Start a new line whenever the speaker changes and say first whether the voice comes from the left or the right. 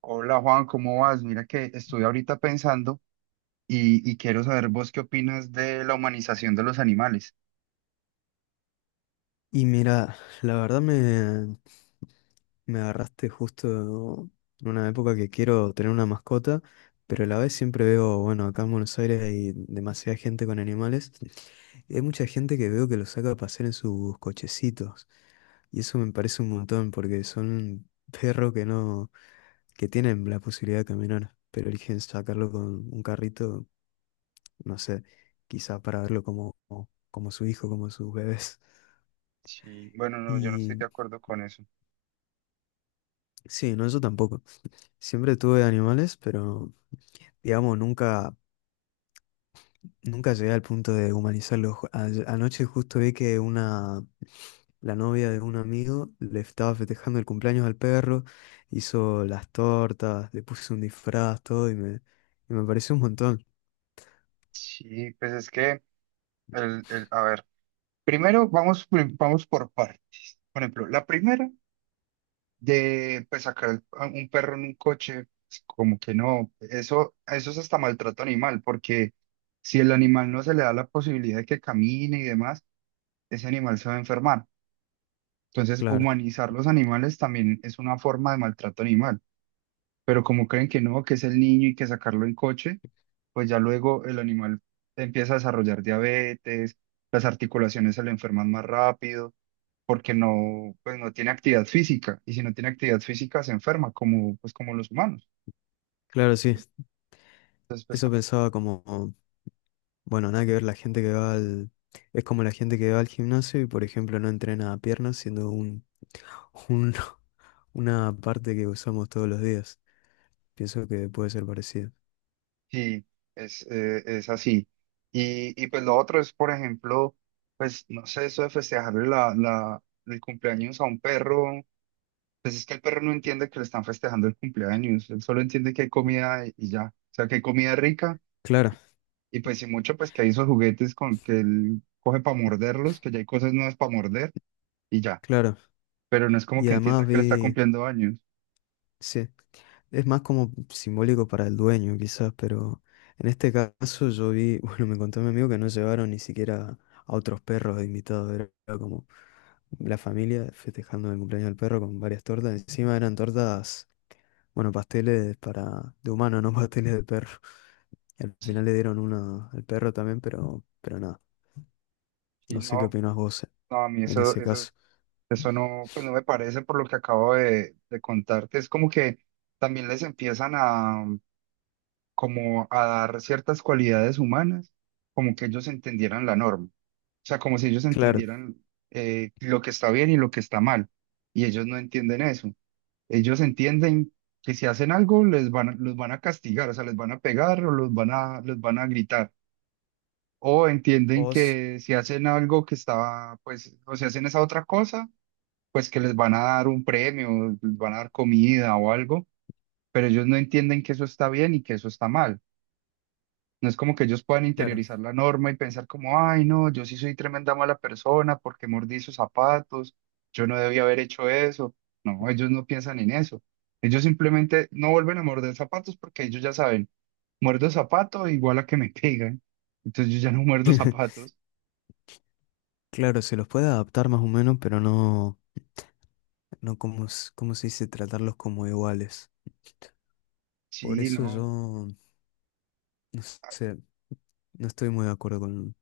right: Hola Juan, ¿cómo vas? Mira que estoy ahorita pensando y quiero saber vos qué opinas de la humanización de los animales.
left: Y mira, la verdad me agarraste justo en una época que quiero tener una mascota, pero a la vez siempre veo, bueno, acá en Buenos Aires hay demasiada gente con animales y hay mucha gente que veo que los saca a pasear en sus cochecitos. Y eso me parece un montón porque son perros que no, que tienen la posibilidad de caminar, pero eligen sacarlo con un carrito, no sé, quizá para verlo como, como su hijo, como sus bebés.
right: Sí, bueno, no, yo no estoy de
left: Y
right: acuerdo con eso.
left: sí, no, yo tampoco. Siempre tuve animales, pero digamos, nunca llegué al punto de humanizarlos. Anoche justo vi que una, la novia de un amigo le estaba festejando el cumpleaños al perro, hizo las tortas, le puso un disfraz, todo, y me pareció un montón.
right: Sí, pues es que, a ver, primero vamos por partes. Por ejemplo, la primera de pues, sacar a un perro en un coche, pues, como que no, eso es hasta maltrato animal, porque si el animal no se le da la posibilidad de que camine y demás, ese animal se va a enfermar. Entonces,
left: Claro,
right: humanizar los animales también es una forma de maltrato animal, pero como creen que no, que es el niño y que sacarlo en coche, pues ya luego el animal empieza a desarrollar diabetes, las articulaciones se le enferman más rápido, porque no, pues no tiene actividad física, y si no tiene actividad física se enferma, como, pues como los humanos.
left: claro, sí.
right: Entonces, pues
left: Eso
right: también,
left: pensaba como, bueno, nada que ver la gente que va al... Es como la gente que va al gimnasio y, por ejemplo, no entrena piernas, un- una parte que usamos todos los días. Pienso que puede ser parecido.
right: sí, es así. Y pues lo otro es, por ejemplo, pues no sé, eso de festejarle el cumpleaños a un perro. Pues es que el perro no entiende que le están festejando el cumpleaños, él solo entiende que hay comida y ya, o sea, que hay comida rica
left: Claro,
right: y pues si mucho, pues que hay esos juguetes con que él coge para morderlos, que ya hay cosas nuevas para morder y ya,
left: claro.
right: pero no es como
left: Y
right: que entienda
left: además
right: que le está
left: vi,
right: cumpliendo años.
left: sí, es más como simbólico para el dueño quizás, pero en este caso yo vi, bueno, me contó mi amigo que no llevaron ni siquiera a otros perros de invitados, era como la familia festejando el cumpleaños del perro con varias tortas, encima eran tortas, bueno, pasteles para de humano, no pasteles de perro. Y al
right: Sí,
left: final le dieron una al perro también, pero nada,
right: sí,
left: no sé qué
right: no,
left: opinás vos
right: no, a mí
left: en ese caso.
right: eso no, pues no me parece por lo que acabo de contarte, es como que también les empiezan a, como a dar ciertas cualidades humanas, como que ellos entendieran la norma. O sea, como si ellos
left: Claro.
right: entendieran lo que está bien y lo que está mal. Y ellos no entienden eso. Ellos entienden que si hacen algo les los van a castigar, o sea, les van a pegar o los los van a gritar. O entienden
left: Os,
right: que si hacen algo que está, pues, o si hacen esa otra cosa, pues que les van a dar un premio, les van a dar comida o algo. Pero ellos no entienden que eso está bien y que eso está mal. No es como que ellos puedan
left: claro.
right: interiorizar la norma y pensar como, ay, no, yo sí soy tremenda mala persona porque mordí esos zapatos, yo no debía haber hecho eso. No, ellos no piensan en eso. Ellos simplemente no vuelven a morder zapatos porque ellos ya saben, muerdo zapato igual a que me pegan. Entonces yo ya no muerdo zapatos.
left: Claro, se los puede adaptar más o menos, pero no como, s- ¿cómo se dice? Tratarlos como iguales. Por
right: Sí,
left: eso
right: no,
left: yo, no sé, no estoy muy de acuerdo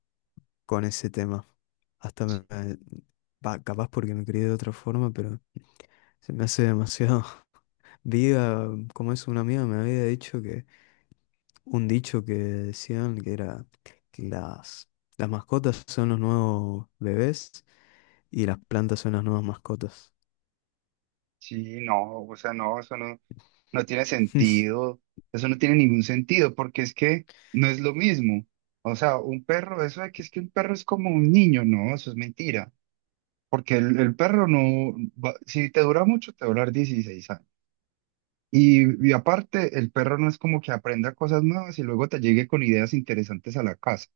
left: con ese tema. Hasta me,
right: sí,
left: me- va, capaz porque me crié de otra forma, pero se me hace demasiado. Vi como es una amiga, me había dicho que un dicho que decían que era que las mascotas son los nuevos bebés y las plantas son las nuevas mascotas.
right: sí, no, o sea, no, eso no. No tiene sentido, eso no tiene ningún sentido, porque es que no es lo mismo. O sea, un perro, eso de que es que un perro es como un niño, no, eso es mentira, porque el perro no, si te dura mucho, te va a durar 16 años. Y aparte, el perro no es como que aprenda cosas nuevas y luego te llegue con ideas interesantes a la casa.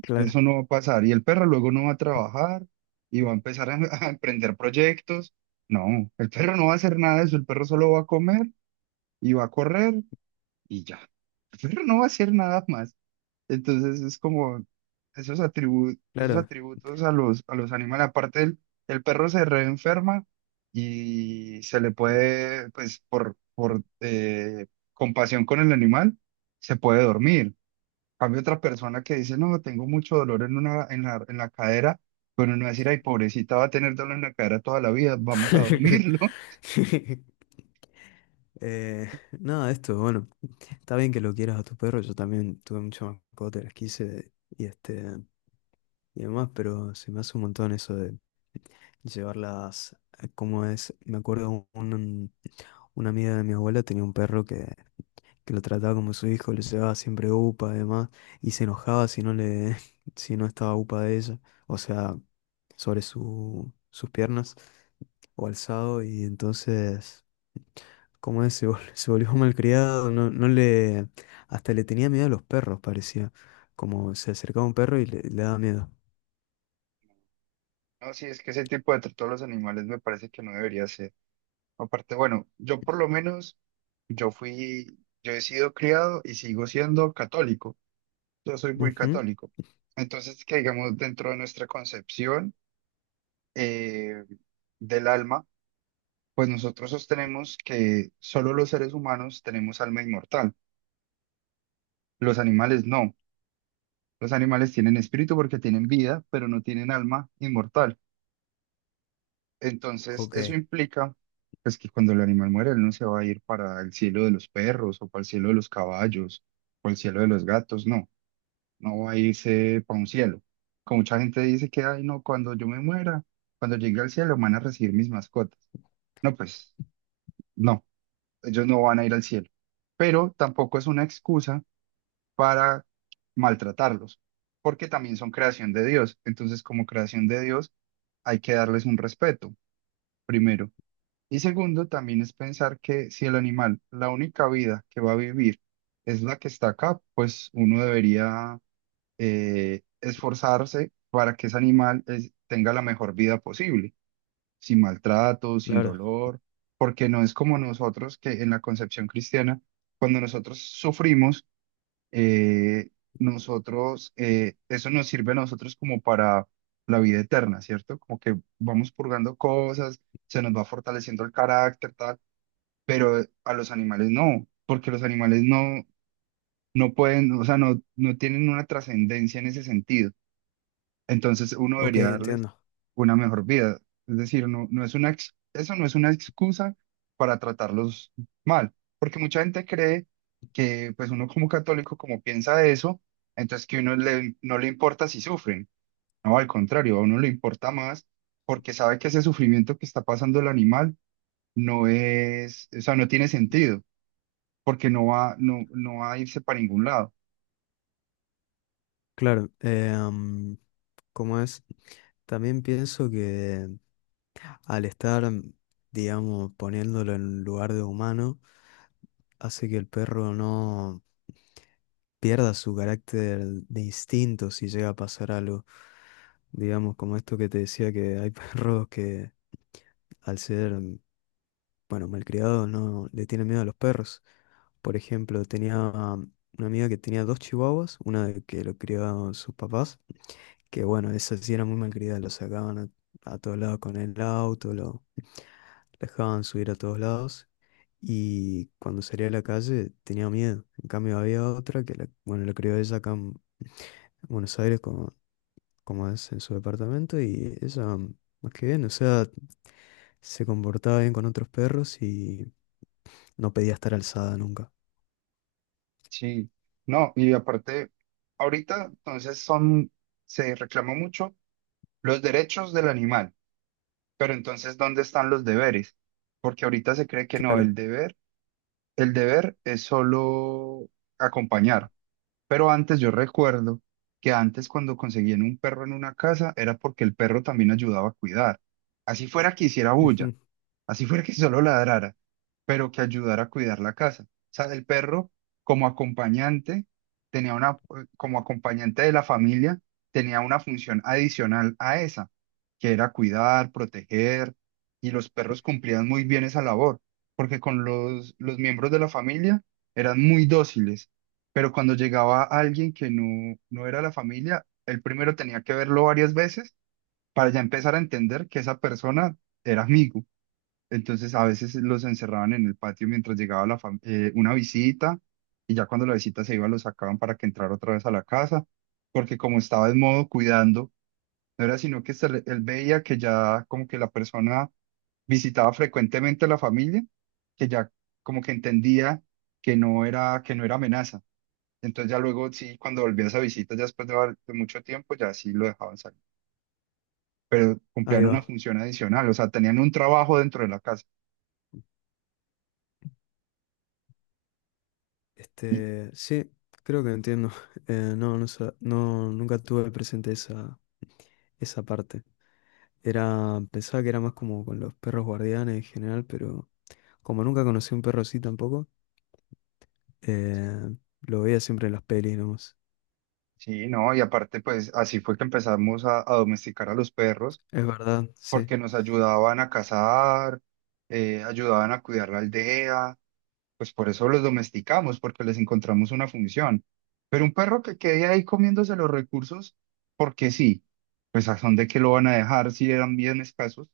left: Claro,
right: Eso no va a pasar. Y el perro luego no va a trabajar y va a empezar a, a emprender proyectos. No, el perro no va a hacer nada de eso. El perro solo va a comer y va a correr y ya. Pero no va a hacer nada más. Entonces es como esos
left: claro.
right: atributos a a los animales. Aparte, el perro se reenferma y se le puede, pues por compasión con el animal, se puede dormir. Cambio otra persona que dice, no, tengo mucho dolor en la cadera, pero no va a decir, ay, pobrecita, va a tener dolor en la cadera toda la vida, vamos a dormirlo.
left: Eh, nada, esto, bueno, está bien que lo quieras a tu perro, yo también tuve muchas mascotas, las quise y este y demás, pero se me hace un montón eso de llevarlas, como es, me acuerdo un, una amiga de mi abuela tenía un perro que lo trataba como su hijo, le llevaba siempre upa, además, y se enojaba si no le, si no estaba upa de ella, o sea, sobre su, sus piernas o alzado, y entonces, como es, se volvió malcriado, no, no le, hasta le tenía miedo a los perros, parecía, como se acercaba un perro y le daba miedo.
right: No, sí, es que ese tipo de trato a los animales me parece que no debería ser. Aparte, bueno, yo por lo menos, yo fui, yo he sido criado y sigo siendo católico. Yo soy muy
left: Ujú.
right: católico. Entonces, que digamos, dentro de nuestra concepción eh, del alma, pues nosotros sostenemos que solo los seres humanos tenemos alma inmortal. Los animales no. Los animales tienen espíritu porque tienen vida, pero no tienen alma inmortal. Entonces,
left: Ok,
right: eso implica pues, que cuando el animal muere, él no se va a ir para el cielo de los perros o para el cielo de los caballos o el cielo de los gatos, no, no va a irse para un cielo. Como mucha gente dice que, ay, no, cuando yo me muera, cuando llegue al cielo van a recibir mis mascotas. No, pues no, ellos no van a ir al cielo. Pero tampoco es una excusa para maltratarlos, porque también son creación de Dios. Entonces, como creación de Dios, hay que darles un respeto primero. Y segundo, también es pensar que si el animal, la única vida que va a vivir es la que está acá, pues uno debería esforzarse para que ese animal tenga la mejor vida posible, sin maltrato, sin
left: claro,
right: dolor, porque no es como nosotros que en la concepción cristiana, cuando nosotros sufrimos, eh, nosotros, eso nos sirve a nosotros como para la vida eterna, ¿cierto? Como que vamos purgando cosas, se nos va fortaleciendo el carácter, tal pero a los animales no, porque los animales no, no pueden, o sea, no, no tienen una trascendencia en ese sentido. Entonces uno
left: ok,
right: debería darles
left: entiendo.
right: una mejor vida. Es decir, no, no es una, eso no es una excusa para tratarlos mal, porque mucha gente cree que pues uno como católico, como piensa eso, entonces que uno le, no le importa si sufren. No, al contrario, a uno le importa más porque sabe que ese sufrimiento que está pasando el animal no es, o sea, no tiene sentido porque no va, no, no va a irse para ningún lado.
left: Claro, ¿cómo es? También pienso que al estar, digamos, poniéndolo en lugar de humano, hace que el perro no pierda su carácter de instinto si llega a pasar algo. Digamos, como esto que te decía que hay perros que al ser, bueno, malcriados no le tienen miedo a los perros. Por ejemplo, tenía una amiga que tenía dos chihuahuas, una de que lo criaban sus papás. Que bueno, eso sí era muy malcriada, a todos lados con el auto, lo dejaban subir a todos lados. Y cuando salía a la calle tenía miedo. En cambio había otra que, la, bueno, la crió ella acá en Buenos Aires como, como es en su departamento y ella, más que bien, o sea, se comportaba bien con otros perros y no pedía estar alzada nunca.
right: Sí, no, y aparte, ahorita entonces son, se reclama mucho los derechos del animal, pero entonces, ¿dónde están los deberes? Porque ahorita se cree que no,
left: Claro.
right: el deber es solo acompañar, pero antes yo recuerdo que antes cuando conseguían un perro en una casa era porque el perro también ayudaba a cuidar, así fuera que hiciera bulla,
left: Ujú.
right: así fuera que solo ladrara, pero que ayudara a cuidar la casa. O sea, el perro como acompañante tenía una, como acompañante de la familia, tenía una función adicional a esa, que era cuidar, proteger, y los perros cumplían muy bien esa labor, porque con los miembros de la familia eran muy dóciles, pero cuando llegaba alguien que no era la familia, el primero tenía que verlo varias veces para ya empezar a entender que esa persona era amigo. Entonces a veces los encerraban en el patio mientras llegaba la una visita y ya cuando la visita se iba los sacaban para que entrara otra vez a la casa, porque como estaba en modo cuidando, no era sino que se él veía que ya como que la persona visitaba frecuentemente a la familia, que ya como que entendía que no era amenaza. Entonces ya luego sí, cuando volvía esa visita, ya después de, de mucho tiempo, ya sí lo dejaban salir, pero
left: Ahí
right: cumplían una
left: va.
right: función adicional, o sea, tenían un trabajo dentro de la casa.
left: Este, sí, creo que entiendo. No, no, nunca tuve presente esa, esa parte. Era, pensaba que era más como con los perros guardianes en general, pero como nunca conocí un perro así tampoco, eh, lo veía siempre en las pelis nomás.
right: Sí, no, y aparte, pues así fue que empezamos a domesticar a los perros,
left: Es verdad, sí.
right: porque nos ayudaban a cazar, ayudaban a cuidar la aldea, pues por eso los domesticamos, porque les encontramos una función. Pero un perro que quede ahí comiéndose los recursos, porque sí, pues a dónde que lo van a dejar si eran bien escasos.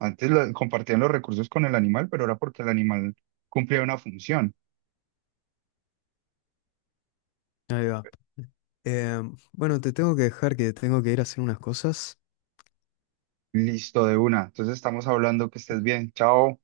right: Antes compartían los recursos con el animal, pero era porque el animal cumplía una función.
left: Ahí va. Eh, bueno, te tengo que dejar que tengo que ir a hacer unas cosas.
right: Listo, de una. Entonces estamos hablando que estés bien. Chao.